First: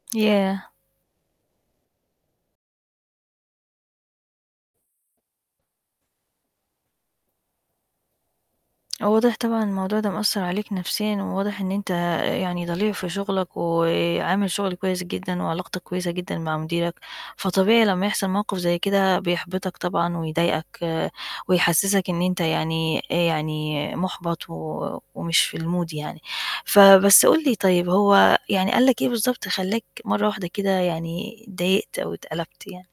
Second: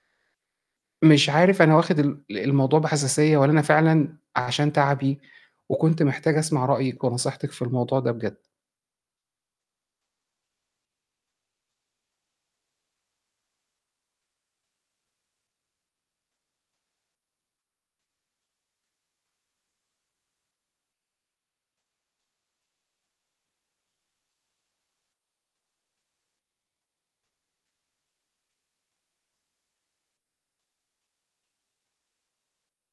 ياه! مش عارف أنا واخد ال ال الموضوع بحساسية والّا أنا فعلًا أ عشان تعبي، وكنت محتاج أسمع رأيِِك ونصيحتِك في الموضوع ده بجد. آه واضح طبعًا إن الموضوع ده مأثّر عليك نفسيًا، وواضح إن أنت أ يعني ضليع في شغلك وعامل شغل كويس جدًا، وعلاقتك كويسة جدًا مع مديرك، فطبيعي لمّا يحصل موقف زي كده بيحبطك طبعًا ويضايقك ويحسسك إن أنت يعني أ يعني مُحبط و ومش في الmood يعني، فبس قُل لي طيب، هو يعني قال لك إيه بالضبط خلّاك مرّة واحدة كده يعني اتضايقت أو اتقَلَبت يعني؟